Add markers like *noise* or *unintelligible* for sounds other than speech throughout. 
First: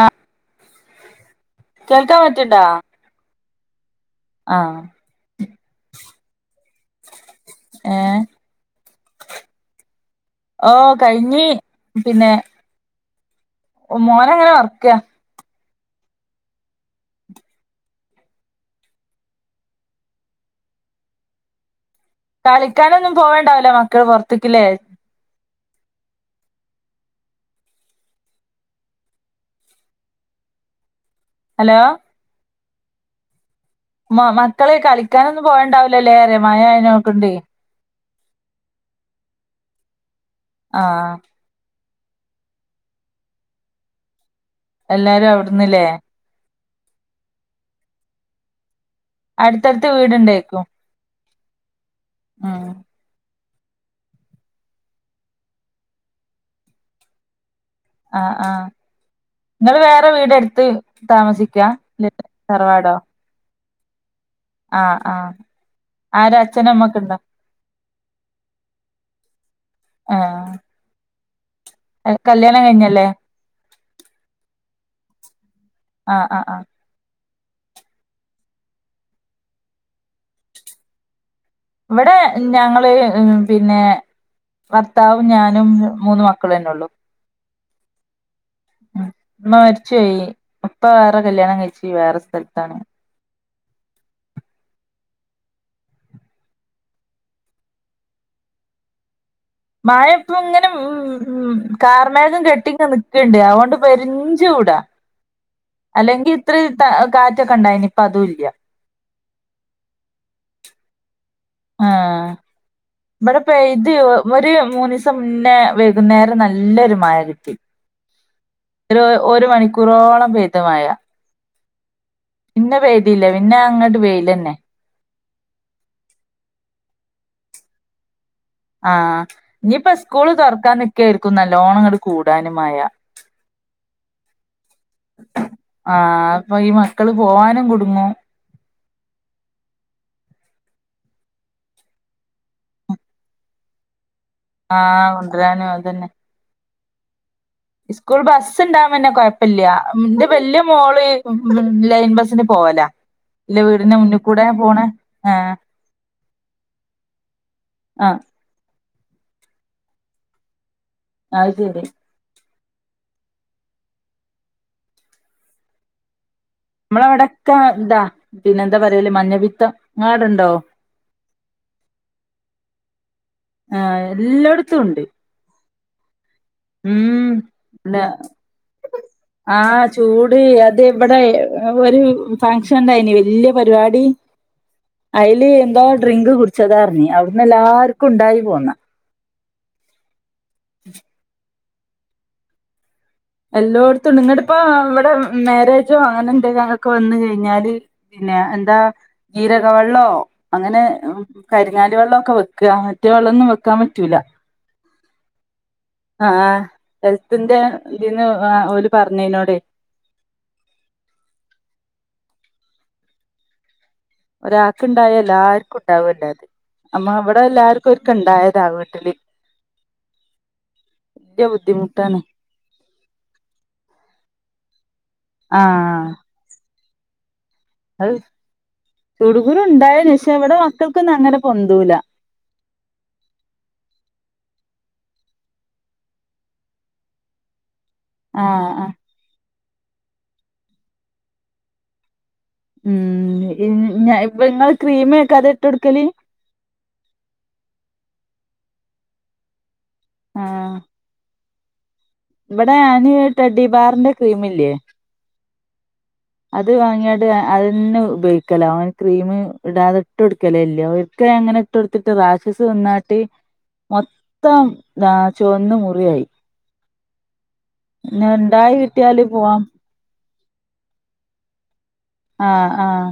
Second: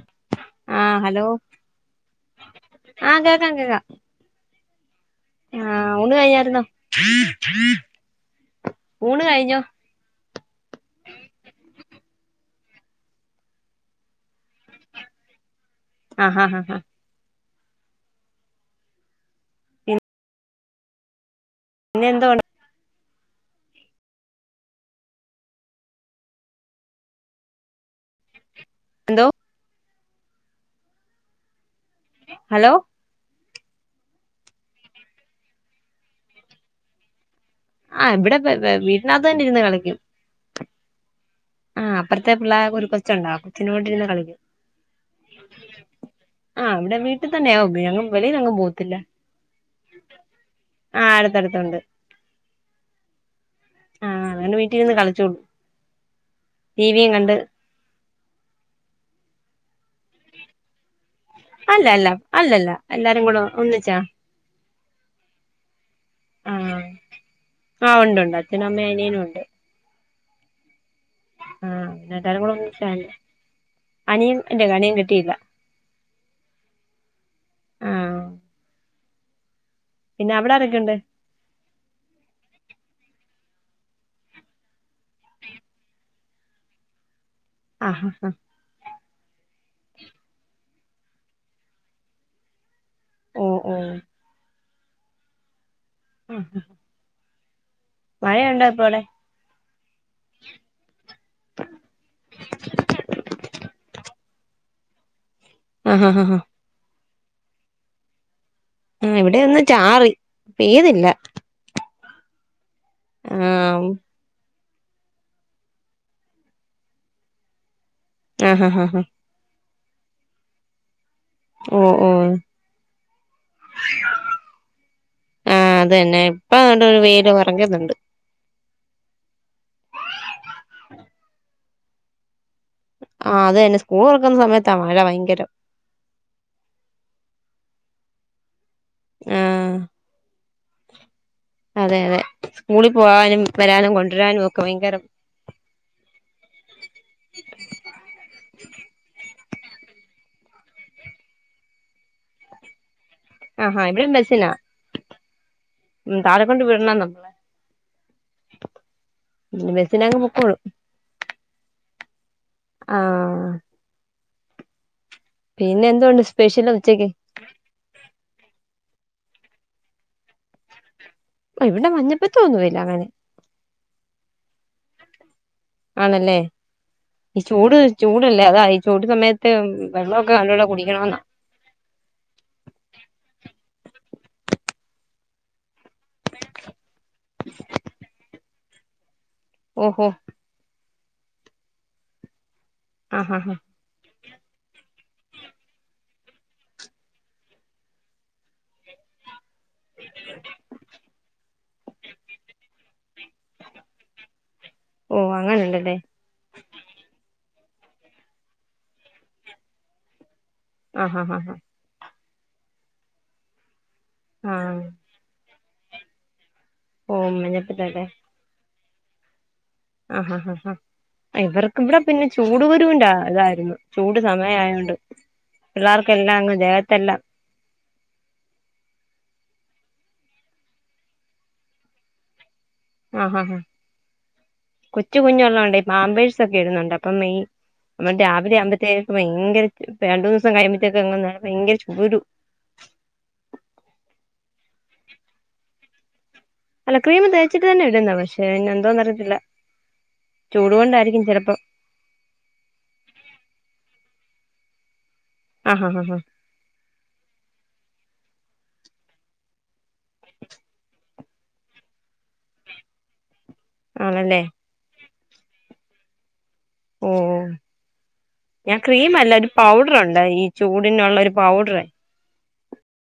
ആഹ് ആഹ് ഹലോ കേൾക്കാൻ പറ്റ്ണ്ടാ? ആഹ് കേക്കാം കേക്കാം. ആഹ് ആഹ് ഊണ് കഴിഞ്ഞായിരുന്നോ? ഏ ഊണ് കഴിഞ്ഞോ? ഓഹ് കഴിഞ്ഞ്. പിന്നെ മോനങ്ങനെ ഒർക്കാ. ആഹ് ആഹ് ആഹ്. പിന്നെ എന്താ *unintelligible* കളിക്കാനൊന്നും പോവണ്ടാവില്ല മക്കള് പൊറത്ത്ക്കില്ലേ? എന്തോ? ഹലോ. ഹലോ. മ മക്കളെ കളിക്കാനൊന്നും പോവേണ്ടാവില്ലാല്ലേ പറയാ മഴ അയേനെകൊണ്ടെ? ആഹ് ഇവിടെ വെ വീട്ടിനകത്ത് തന്നെ ഇരുന്ന് കളിക്കും. ആഹ് ആഹ് അപ്പറത്തെ പിള്ളരെ ഒരു കൊച്ചൊണ്ട് ആ കൊച്ചിന്റെ കൂടെ ഇരുന്നു കളിക്കും. എല്ലാരും അവിടന്നല്ലേ? ആഹ് ഇവിടെ വീട്ടി തന്നെയാ വെളിലെങ്ങും പോകത്തില്ല. അടുത്തടുത്ത് വീടുണ്ടേയിക്കും ആഹ് അടുത്തടുത്തുണ്ട് ഉം. ആഹ് അത കൊണ്ട് വീട്ടി ഇരുന്ന് കളിച്ചോളും ടി വി യും കണ്ട്. ആഹ് ആഹ് ഇങ്ങള് വേറെ വീട് എടുത്ത് താമസിക്കാ അല്ല അല്ല അല്ലേ അല്ലല്ല തറവാടോ? എല്ലാരും കൂടെ ഒന്നിച്ചാ. ആഹ് ആഹ് ആരാ അച്ഛനും ആഹ് അമ്മക്കെ ഇണ്ടോ? ആഹ് ഒണ്ട് ഒണ്ട് അച്ഛനും അമ്മേം അനിയനും ഒണ്ട്. പിന്നെ ആഹ് എല്ലാരും കൂടെ കല്ല്യാണം ഒന്നിച്ചാ കഴിഞ്ഞല്ലേ? അനിയൻ ഇൻ്റെ അനിയൻ കെട്ടിയില്ല. ആഹ് ആഹ് ആഹ് ആഹ് പിന്നെ അവിടെ ആരൊക്കെണ്ട്? ഇവിടെ ഞങ്ങള് ഏഹ് പിന്നെ ഭർത്താവും ഞാനും മൂന്ന് മക്കളും എന്നെ ഉള്ളൂ ആഹ് ആഹ് ആഹ് ഉമ്മ മരിച്ചോയി ഉപ്പ വേറെ കല്യാണം കഴിച്ച് വേറെ സ്ഥലത്താണ്. ഉം ഉം ഉം ഉം മഴ ഒണ്ടോ ഇപ്പവടെ? മഴ ഇപ്പം ഇങ്ങനെ ഉം ഉം കാർമേഘം കെട്ടിങ്ങനെ നിക്ക്ണ്ട് അതുകൊണ്ട് പെരും ചൂടാ. ആഹ് ആഹ് അല്ലെങ്കി ആഹ് ഇത്ര ട കാറ്റൊക്കെ ഇണ്ടായിനി ഇപ്പോ അതും ഇല്ലാ ഉം ഇവിടെയൊന്ന് ചാറി പെയ്തില്ല. ആഹ് ഇബടെ ആഹ് പെയ്ത് ഒരു മൂന്ന് ദിവസം മുന്നേ വൈകുന്നേരം നല്ലൊരു മഴ കിട്ടി. ആഹ് ആഹ് ആഹ്. ഒരു ഒരു മണിക്കൂറോളം പെയ്ത് മഴ. ഉം ഉം പിന്നെ പെയ്തില്ല പിന്നെ അങ്ങട്ട് വെയിലെന്നെ ആഹ് അത് തന്നെ ഇപ്പ അതുകൊണ്ട് ഒരു വെയില് *unintelligible* ഒണ്ട് ആഹ് ഇനിയിപ്പോ സ്കൂള് തൊറക്കാന് നിക്കായിരിക്കും നല്ലോണം ഇങ്ങട് കൂടാന് മഴ ആഹ് അത് തന്നെ സ്കൂൾ തൊറക്കുന്ന സമയത്താ മഴ ഭയങ്കരം ആഹ് അപ്പൊ ഈ മക്കള് പോവാനും കുടുങ്ങു ഉം അതെ അതെ സ്കൂളി പോവാനും വരാനും കൊണ്ടുവരാനും ഒക്ക് ആഹ് കൊണ്ടരാനും അതന്നെ സ്കൂൾ ബസ്സ് ഇണ്ടാകുമ്പോ പിന്നെ കൊഴപ്പല്ല ഉം ഇന്റെ വല്യ മോള് ഉം ഉം ലൈൻ ബസ്സിന് പോവലാ ഉ ഇല്ല ആഹ് ആഹ് വീടിന്റെ ഇവിടെ മുന്നിൽ കൂടെ ബസ്സിനാ പോണേ ആഹ് ഉം താഴെക്കൊണ്ടുപോയി വിടണം നമ്മള് ആഹ് ബസ്സിന് അങ്ങ് പൊക്കോളും അത് ശരി ആഹ് പിന്നെ എന്തോണ്ട് സ്പെഷ്യല് നമ്മളവടക്കെതാ പിന്നെന്താ പറയല് മഞ്ഞപിത്തം ങ്ങലവിടെണ്ടോ ഇവിടെ മഞ്ഞപ്പത്ത ഒന്നുമില്ല അങ്ങനെ ആഹ് എല്ലട്ത്തുണ്ട് ആണ്ല്ലേ ഈ ചൂട് ല്ല ചൂടല്ലേ അതാ ഈ ചൂട് സമയത്ത് ആഹ് വെള്ളമൊക്കെ ചൂട് നല്ലോണം അത് കുടിക്കണന്നാ ഇവിടെ ഒരു ഫങ്ഷൻ ഉണ്ടായിന് വല്ല്യ പരിപാടി അയ്ല് എന്തോ ഡ്രിങ്ക് കുടിച്ചതാർഞ്ഞ് അവ്ട്ന്നെല്ലാര്ക്കും ഉണ്ടായ്പോന്നാ ഓഹോ ഉ ആഹ് ഹാ എല്ലോട്ത്തുണ്ട് ങ്ങട്പ്പോ വടെ മാരേജോ അങ്ങനെ എന്തെങ്കിലൊക്കെ വന്ന് കഴിഞ്ഞാല് പിന്നെ എന്താ ജീരകവെള്ളോ അങ്ങനെ കരിങ്ങാലി വെള്ളൊക്കെ വെക്കാ മറ്റേ വെള്ളൊന്നും വെക്കാൻ പറ്റൂല്ല ഓഹ് അങ്ങനെണ്ടല്ലേ ആഹ് ആഹ് ഹെൽത്തിന്റെ ഇതിന്റെ അവര് പറഞ്ഞിരുന്നു ആഹ് ഹാ ഹാ ആഹ് ഒരാക്ക് ണ്ടായാ എല്ലാവർക്കും ഉണ്ടാവൊല്ലോ അത് അമ്മ ഓ അവിടെ എല്ലാർക്കും മഞ്ഞപ്പിത്തല്ലേ ഒര്ക്കെണ്ടായതാ വീട്ടില് ആഹ് ഹാ ഹാ ഹാ വല്യ ഇവർക്ക് ബുദ്ധിമുട്ടാണ് പിന്നെ ചൂ ചൂട് കുരുവിന്റെ ഇതായിരുന്നു ചൂട് സമയയതൊണ്ട് ആഹ് പിള്ളേർക്കെല്ലാം അങ്ങ് ദേഹത്തെല്ലാം അഹ് ചുടുകുരു ഉണ്ടായെന് പക്ഷേ അവിടെ മക്കൾക്കൊന്നും അങ്ങനെ പൊന്തൂലാ ആഹ് ഹാ ഹാ കൊച്ചു കുഞ്ഞ് ഉള്ളോണ്ടേ പാമ്പേഴ്സ് ഒക്കെ ഇടുന്നുണ്ട് അപ്പൊ മെയ് ന്നിട്ട് രാവിലെ ആഹ് ആഹ് ആകുമ്പത്തേക്കും ഭയങ്കര രണ്ട് മൂന്ന് ദിവസം കഴിയുമ്പത്തേക്കെ ഭയങ്കര ചൂരു ഉം നിങ്ങള് ക്രീമേക്കാതെ ഇട്ടൊടുക്കല് അല്ല ക്രീമ് തേച്ചിട്ട് തന്നെ ഇടുന്ന പക്ഷേ എന്തോ അറിഞ്ഞിട്ടില്ല ചൂട് കൊണ്ടായിരിക്കും ചെലപ്പോ ഇവടെ ഞാന് ടെട്ടിബാറിന്റെ ക്രീമില്ലേ ആഹ് ഹാ ഹാ ഹാ അത് വാങ്ങിയാണ്ട് അതന്നെ ഉപയോഗിക്കലാ അവൻ ക്രീം ഇടാത ഇട്ടും എടുക്കലേ ഇല്ല ഒക്കെ അങ്ങനെ ഇട്ട് കൊടുത്തിട്ട് റാഷസ്ന്നാട്ടി ആണല്ലേ മൊത്തം ആഹ് ചുവന്ന മുറിയായി ഓഹ് പിന്നെ എ ഇണ്ടായി ഞാൻ കിട്ടിയാല് ക്രീമല്ലാ ഒരു പോവാം പൗ ഡറുണ്ട് ഈ ചൂടിനള്ള ഒരു പൗഡറ് ആഹ് ആഹ്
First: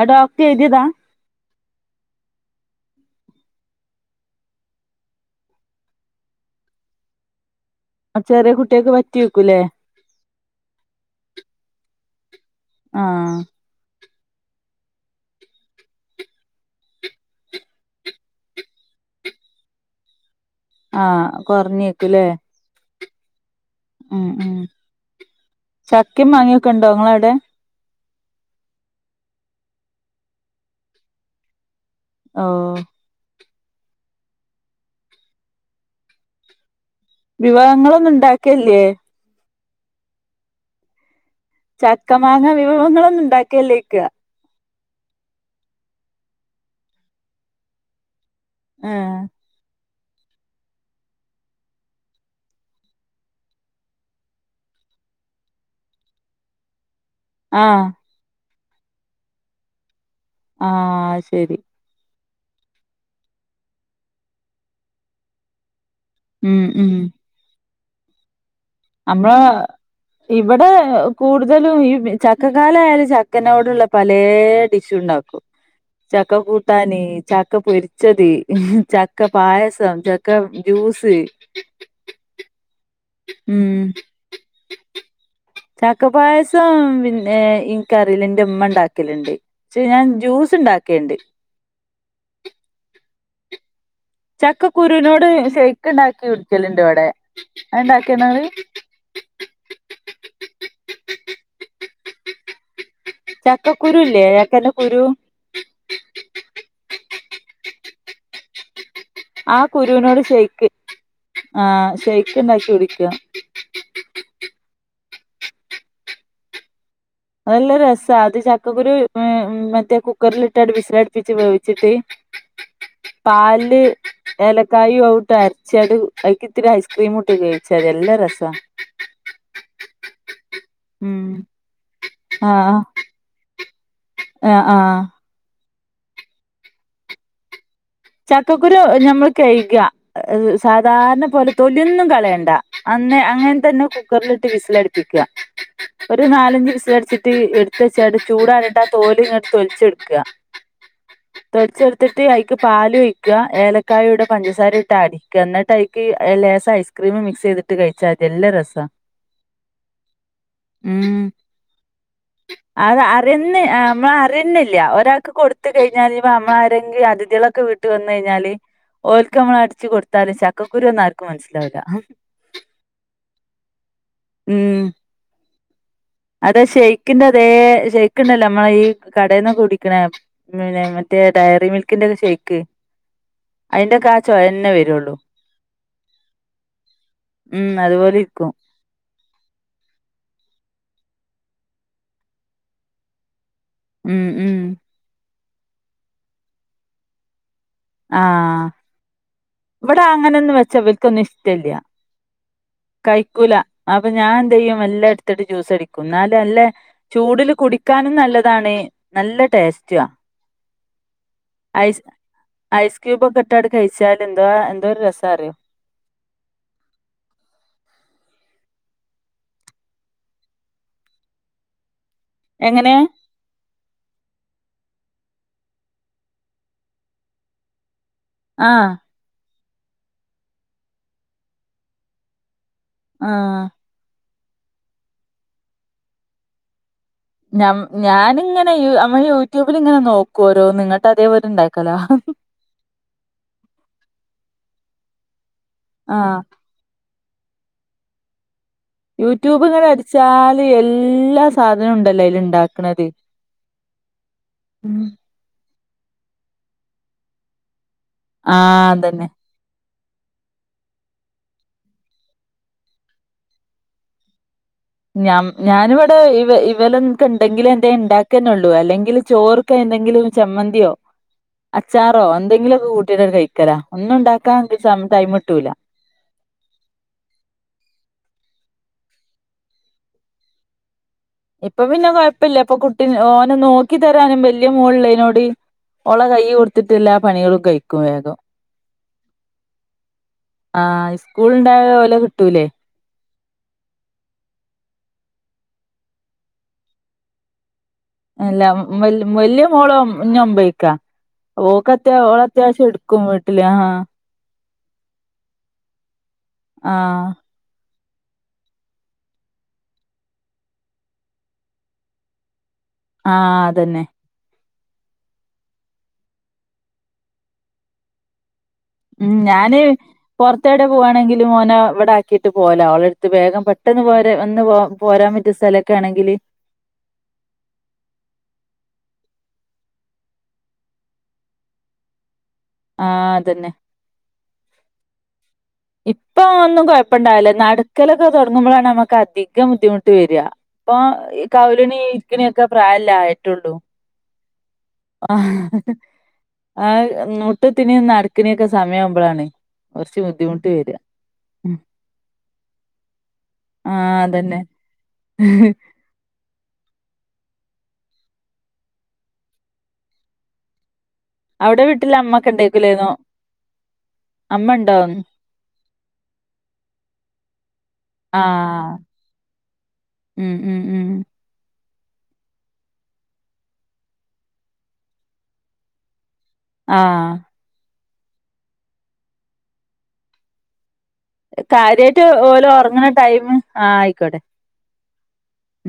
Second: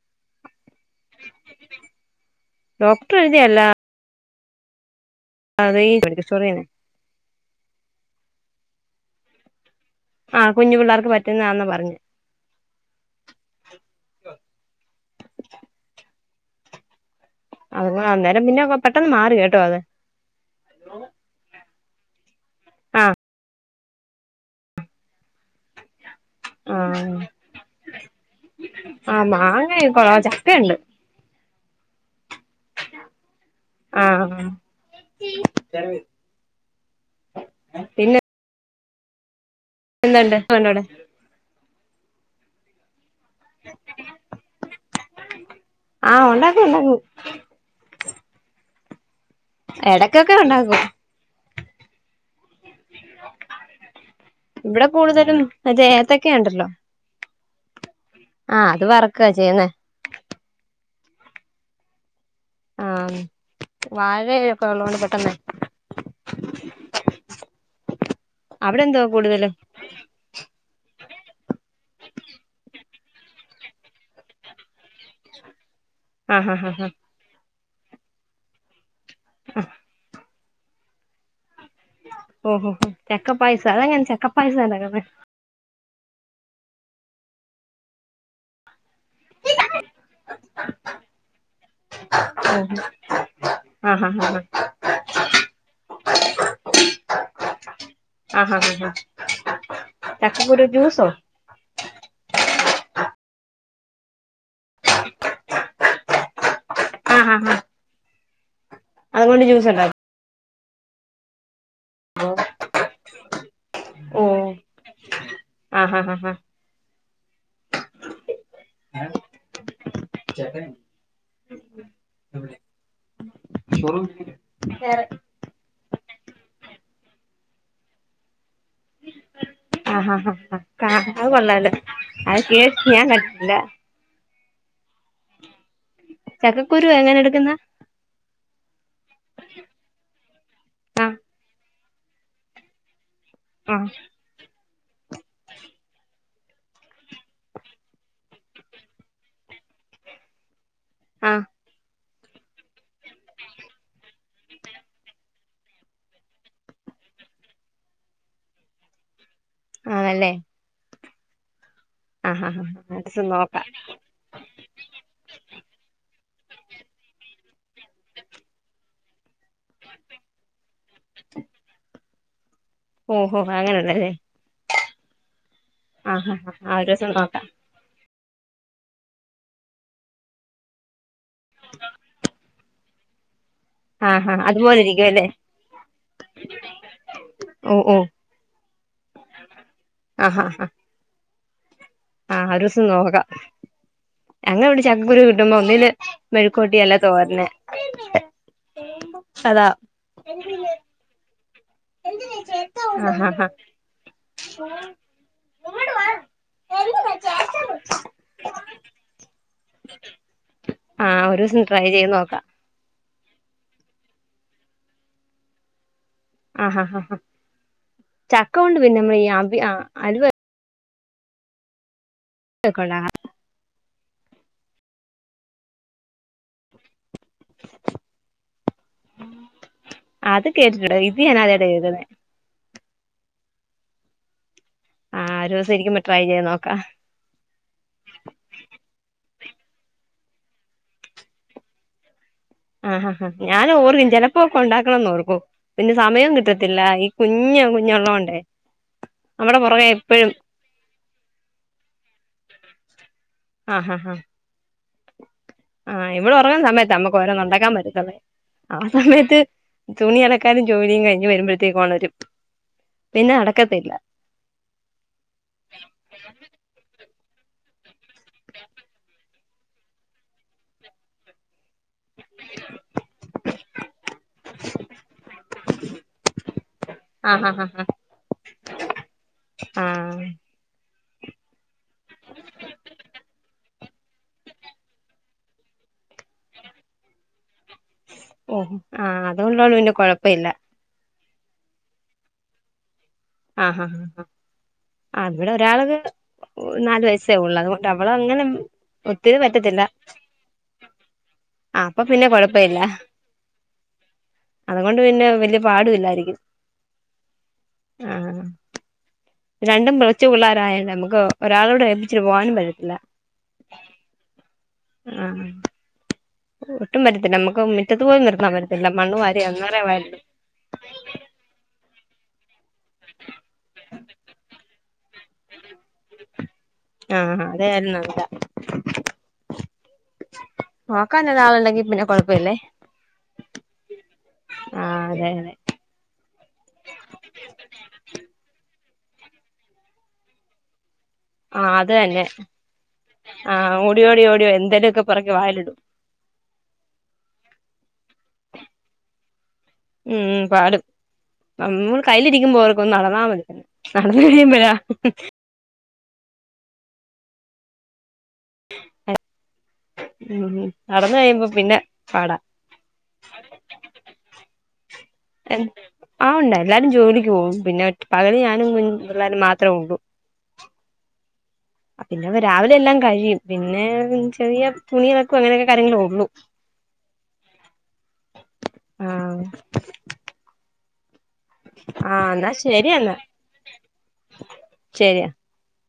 അത്‌ ഡോക്ടർ എഴുതിയതാ ഡോക്ടർ എഴുതിയല്ലാ *unintelligible* ആഹ് ചെറിയ കുട്ട്യാക്ക് പറ്റി വെക്കൂല്ലേ ആഹ് കുഞ്ഞു പിള്ളാർക്ക് പറ്റുന്നതാന്നാ പറഞ്ഞത് ആഹ് അത് അന്നേരം പിന്നെ പെട്ടെന്ന് മാറി കെട്ടോ അത് ആഹ് കൊറഞ്ഞേക്കുല്ലേ ആ ഉം ഉം ചക്കിം മാങ്ങിയൊക്കെ ഉണ്ടോ നിങ്ങളവിടെ ആഹ് മാങ്ങയ് കൊറ ചക്കയുണ്ട് ഓഹ് ആഹ് വിഭവങ്ങളൊന്നും ഉണ്ടാക്കിയല്ലേ എന്തൊണ്ട് *unintelligible* ചക്കമാങ്ങ വിഭവങ്ങളൊന്നും ഉണ്ടാക്കലില്ലേ ചോയ്ക്കാ ആഹ് ഉണ്ടാക്കും ഉണ്ടാക്കും ആഹ് എടയ്ക്കൊക്കെ ഉണ്ടാക്കും ഇവിടെ കൂടുതലും മറ്റെ ഏ ത്തക്കഉണ്ടല്ലോ ആ ആ അത് വറക്കുക ചെയ്യുന്നേ ആഹ ശരി ആഹ് വാഴൊക്കെ ഉള്ളതുകൊണ്ട് പെട്ടെന്നെ ഉം ഉം അവിടെ എന്തുവാ അമ്മള് കൂടുതലും ഇവിടെ കൂടുതലും ഈ ചക്കകാല ആയാല് ചക്കനോടുള്ള പലേ ഡി ണ്ടാക്കും ചക്ക ആ ആ ആ ആ കൂട്ടാന ചക്ക പൊരിച്ചത് ചക്ക പായസം ചക്ക ജ്യൂസ് ഓഹോഹോ ചക്ക പായസ അതങ്ങനെ ചക്ക പായസ ണ്ടാക്കുന്നെ ചക്കപായസം പിന്നെ ഇൻകറീല ന്റെ മ്മ ണ്ടാക്കലുണ്ട് ഞാൻ ജ്യൂസ് ഉണ്ടാക്കൽണ്ട്ണ്ട് *unintelligible* ആ ഹ ആാ ചക്ക കുുരുവിനോട് ചെയ്ക്ക്ക് ണ്ടാക്കി കുടിക്കല ണ്ട് ഇവിടെ അത്ണ്ടാക്കി ണാ ങ്ങൾ ആഹ് ആഹ് ചക്കക്കുരു ജ്യൂസൊ ചക്ക കുരുല്ലേ ചക്ക കുരു ആ ആ ഹ ആ ഉണ്ടാക്കുവോ കുരുവിനോട് ശയ്ക്ക് ആ ശയ്ക്ക് ണ്ടാക്കി കുടിക്ക ഓ ആഹഹാ ആഹ ഹാ അതല്ല രസം അത് ജ ചക്കക്കാരു മറ്റേ കുക്കറിലിട്ട വിസ്‌ലടിപ്പിച്ച് വവിച്ചിട്ട് പല് ഏലക്കായും ഔട്ട ആ ചേട് അൈക്ക് ഇത്തിരി ഐസ്ക്രീം ഇട്ട് കഴിച്ചാതിത ന്നല്ലാ രസ ആ അത് ഉം കൊള്ളാലോ *unintelligible* ചെയ്യാൻ പറ്റില്ല ആ ആ ചക്കക്കുരുവ എങ്ങനെ എടുക്കുന്ന ചക്കക്കുരു നഞമ്മൾ കഴുക ആഹ് സാധാരണ പോലെ തൊലി ഒന്നും കളയണ്ട അന്നേ അങ്ങനെ തന്നെ ആഹ് കുക്കറിലിട്ട് വിസിലടിപ്പിക്കുക ഒരു നാലഞ്ചു വിസിലടിച്ചിട്ട് എടുത്ത് വച്ചായിട്ട് ചൂടാറിട്ട് ആ തോല് ഇങ്ങോട്ട് തൊലിച്ചെടുക്കുക ആ തൊയ്ച്ചെടുത്തിട്ട് അയ്ക്ക് പാല് ഒയ്ക്കുക ഏലക്കായും ട പഞ്ചസാര ഇട്ട് ആഡ് ക്കന്നട്ടയിക്ക് ലേസം ഐസ്ക്രീമ് മിക്സെയ്തിട്ട് കഴിച്ചാതി യല്ല രസാ ആണല്ലേ ഉം ആഹ് ആഹ് ആഹ് ഒരൂസം നോക്കാം രന്നില്ല്യ ഒരാക്ക് കൊടുത്ത് കെയിഞ്ഞാല് ഇപ്പ അമ്മ ആരെങ്കി അതിഥികളൊക്കെ വീട്ട് വന്നെയിഞ്ഞാല് ഓൽക്ക് നമ്മളടിച്ചു കൊടുത്താല് ചക്കക്കുരുവാന്ന് ആർക്കും മനസ്സിലാവുല്ല ഓഹോഹ് അങ്ങനെണല്ലേ അതെ ഷെയിക്കിന്റതേ ഷെയ്ക്ക്ണ്ടല്ലോ നമ്മള ഈ കടേ ന്ന് കുടിക്കണേ പിന്നെ മ റ്റേ ഡയറീ മിൽക്കിന്റെക്ക ഷേയിക്ക് അതിന്റെക്കാ ആഹ് ആഹ് ച്ചോവന്നെ അതുപോലെ വരുള്ളു ഇരിക്കുവല്ലേ ഉം ഓഹ് ഓഹ് അതുപോലിര്ക്കും ആഹ് ആഹ് ആഹ് ആഹ് ഒരൂസം നോക്കാം ഉം ഉം ഞങ്ങ വ്ടെ ചക്കക്കുരു കിട്ടുമ്പോ ഒന്നില്ലേ മെഴ്ക്കോര്ട്ടി യല്ലേ തോരൻ ആഹ് ഇവടങ്ങനൊന്നും വെച്ച വൽ ക്കൊന്നുംഷ്ടല്ല്യ ആഹ് ആഹ് കയ്ക്കൂല അപ്പൊ ഞാൻ എന്തെയ്യും എല്ലാ എടുത്തിട്ട് ജ്യൂസടിക്കും എന്നാല അല്ലേ ചൂടില് കുടിക്കാനും നല്ലതാണ് നല്ല ടേസ്റ്റുവാ ആഹ് ഒരൂസം ട്രൈ ചെയ്ത് നോക്കാ. ഐസ്ക്യൂബൊക്കെട്ടട് കഴിച്ചാല് എന്തോ, എന്തോരു രസാറിയോ ആഹ് ഹ ഹ ഹ. ചക്കകൊണ്ട് പിന്നെ നമ്മളീ അവി ആഹ് അല്‌വേ ഒക്കെ എങ്ങനേ? ഉണ്ടാക്കാം ആഹ് അത് കേട്ട്ട്ട് ണ്ട്, ‌ ഇത് ഞാൻ ആദ്യായിട്ട കേക്ക്ന്നെ. ആഹ് ആഹ് ഒരൂസിരിക്കുമ്പ ട്രൈ ചെയ്ത് നോക്കാ. ഞ്ഞം ഞാന്ങ്ങനെ ഈ അമ്മള് യൂട്യൂബ് ല്ങ്ങനെ നോക്കു ഒരോന്ന്, ങ്ങട്ടതേപോലെ ഇണ്ടാക്കലാ. ആഹ് ആഹ് ആഹ് ഞാനും ഓർ ചെലപ്പോക്കെണ്ടാക്കണംന്നോർക്കും. പിന്നെ സമയം ആഹ് കിട്ട ത്തില്ലാ, ഈ കുഞ്ഞ് കുഞ്ഞുള്ളോണ്ടേ നമ്മുടെ പുറകെ എപ്പഴും യൂട്യൂബ്ങ്ങനടിച്ചാല് എല്ലാ സാധനോണ്ടല്ലോ അയ്ല്ണ്ടാക്ക്ണത്. ആഹ് ആഹ് ആഹ് ഉം ആഹ് ഇവളൊറങ്ങ്ന്ന സമയത്താ നമ്മുക്ക് ഓരോന്നുണ്ടാക്കാൻ പറ്റത്തൊള്ളെ, ആ ആഹ് അതന്നെ സമയത്ത് തുണി അലക്കാനും ജോലിയും കഴിഞ്ഞ് വരുമ്പഴത്തേക്ക് ഒണരും. പിന്നെ അടക്കത്തില്ല. ഞ്ഞം ഞാന് വടെ ഇവ ഇവല ൻക്കെണ്ടെങ്കിലെന്തേം ഇണ്ടാക്കെന്നൊള്ളൂ. അല്ലെങ്കില് ചോറ് ക്കെ എന്തെങ്കിലും ചമ്മന്തിയോ അച്ചാറോ എന്തെങ്കിലൊക്കെ കൂട്ടീട്ടണ് കഴിക്കലാ. ഒന്നും ഇണ്ടാക്കാൻ ടൈമ്ട്ടൂല. ആഹ ഹാ ഹ, ആഹ് ഇപ്പൊ പിന്നെ കൊയ്പ്പല്ല, ഇപ്പൊ കുട്ടിനെ ഓനെ നോക്കി തരാനും വല്യ മോള് ഇള്ളയ്നോട് ഓളെ കൈയ് കൊട്ത്ത്ട്ടെല്ലാ പണികളും കയ് ഓഹ് ആഹ് അതുള്ളോണ്ട് പിന്നെ കൊഴപ്പ ഇല്ല. ആഹ് ഇസ്കൂള്ണ്ടായാ ഓലെ കിട്ടൂലേയ് ആഹ് ആഹ് ഇവിടെ ഒരാള്ത് നാല് വയസ്സേ ഉള്ളു അത്കൊ അല്ല വല്യ വല്ല്യ മോളും ഇഞ്ഞൊമ്പീക്കാ. ആഹ് അപ്പൊ ഓക്കത്യ പിന്നെ കൊഴപ്പമില്ല ഓളത്യാവശ്യം ഇട്ക്കും വീട്ടില് അഹാഹ് അതുകൊണ്ട് പിന്നെ വല്യ പാടു ഇല്ലായിരിക്കും. ആഹ് ആഹ് രണ്ടും *unintelligible* പിള്ളാരായോണ്ട് നമുക്ക്, ഒരാളോടേപ്പിച്ചിട്ട് പോകാനും പറ്റത്തില്ല. ആഹ് അതന്നെ. ആഹ് ഒട്ടും പറ്റത്തില്ല, നമുക്ക് മിറ്റത്ത് പോലും നിർത്താൻ പറ്റ ഉം ഞാന് പൊർത്തെവ്ടെ പോവാണെങ്കിലും ഓനെ ഇവടാക്കീട്ട് പോവലാ, ഓളെട്ത്ത്. വേഗം പെട്ടെന്ന് പോ വന്ന് പോ പോരാൻ പറ്റിയ സ്ഥല ക്കാണെങ്കില് ആഹാ അതായിരുന്നു നല്ല നോക്കാനൊരാള്ണ്ടെങ്കി പിന്നെ കൊഴപ്പ ഇല്ലേ. ആഹ് അതെന്നെ. ആഹ് അതെ അതെ ഇപ്പോ ഒന്നും കൊഴപ്പണ്ടാവില്ല, നടക്കലൊക്കെ തൊട്ങ്ങുമ്പളാണ് നമുക്ക് അധികം ബുദ്ധിമുട്ട് വര. ഇപ്പൊ ആഹ് അത് കൗല്ണിം ഇര്ക്കിണ്യൊക്കെ പ്രായല്ലെ ആയിട്ടുള്ളൂ. *unintelligible* എന്തേലൊക്കെ ആഹ ഹ അത് മുട്ട്ത്തിണിം നടക്ക്ണ്യൊക്കെ സമയാവുമ്പളാണ് കൊർച്ച് ബുദ്ധിമുട്ട് വര. നമ്മള് കയ്യിലിരിക്കുമ്പൊ ഓർക്കും നടന്നാ മതി, ആ നടന്നു അതന്നെ കഴിയുമ്പഴാ *unintelligible* *unintelligible* ഉം നടന്ന് കഴിയുമ്പം അവിടെ വീട്ടില് അമ്മക്കെണ്ടെയ്ക്കുലേ നോ അമ്മണ്ടോ? *unintelligible* ആഹ് ഉണ്ട്. എല്ലാരും ജോലിക്ക് പോവും. പിന്നെ പകല് ആ ഞാനും പിള്ളാരും മാത്രേ ഒള്ളൂ. ഉം ഉം ഉം. പിന്നെ രാവിലെ എല്ലാം കഴിയും പിന്നെ ചെറിയ തുണി ഇളക്കും അങ്ങനെയക്കെ കാര്യങ്ങള ഉള്ളു. ആഹ്. ആഹ്. കാര്യായിട്ട് ആഹ് എന്നാ ഓലും ശരി ഒറങ്ങണ ടൈമ് ആഹ് ആയിക്കോട്ടെ. ശരിയാ. ഉം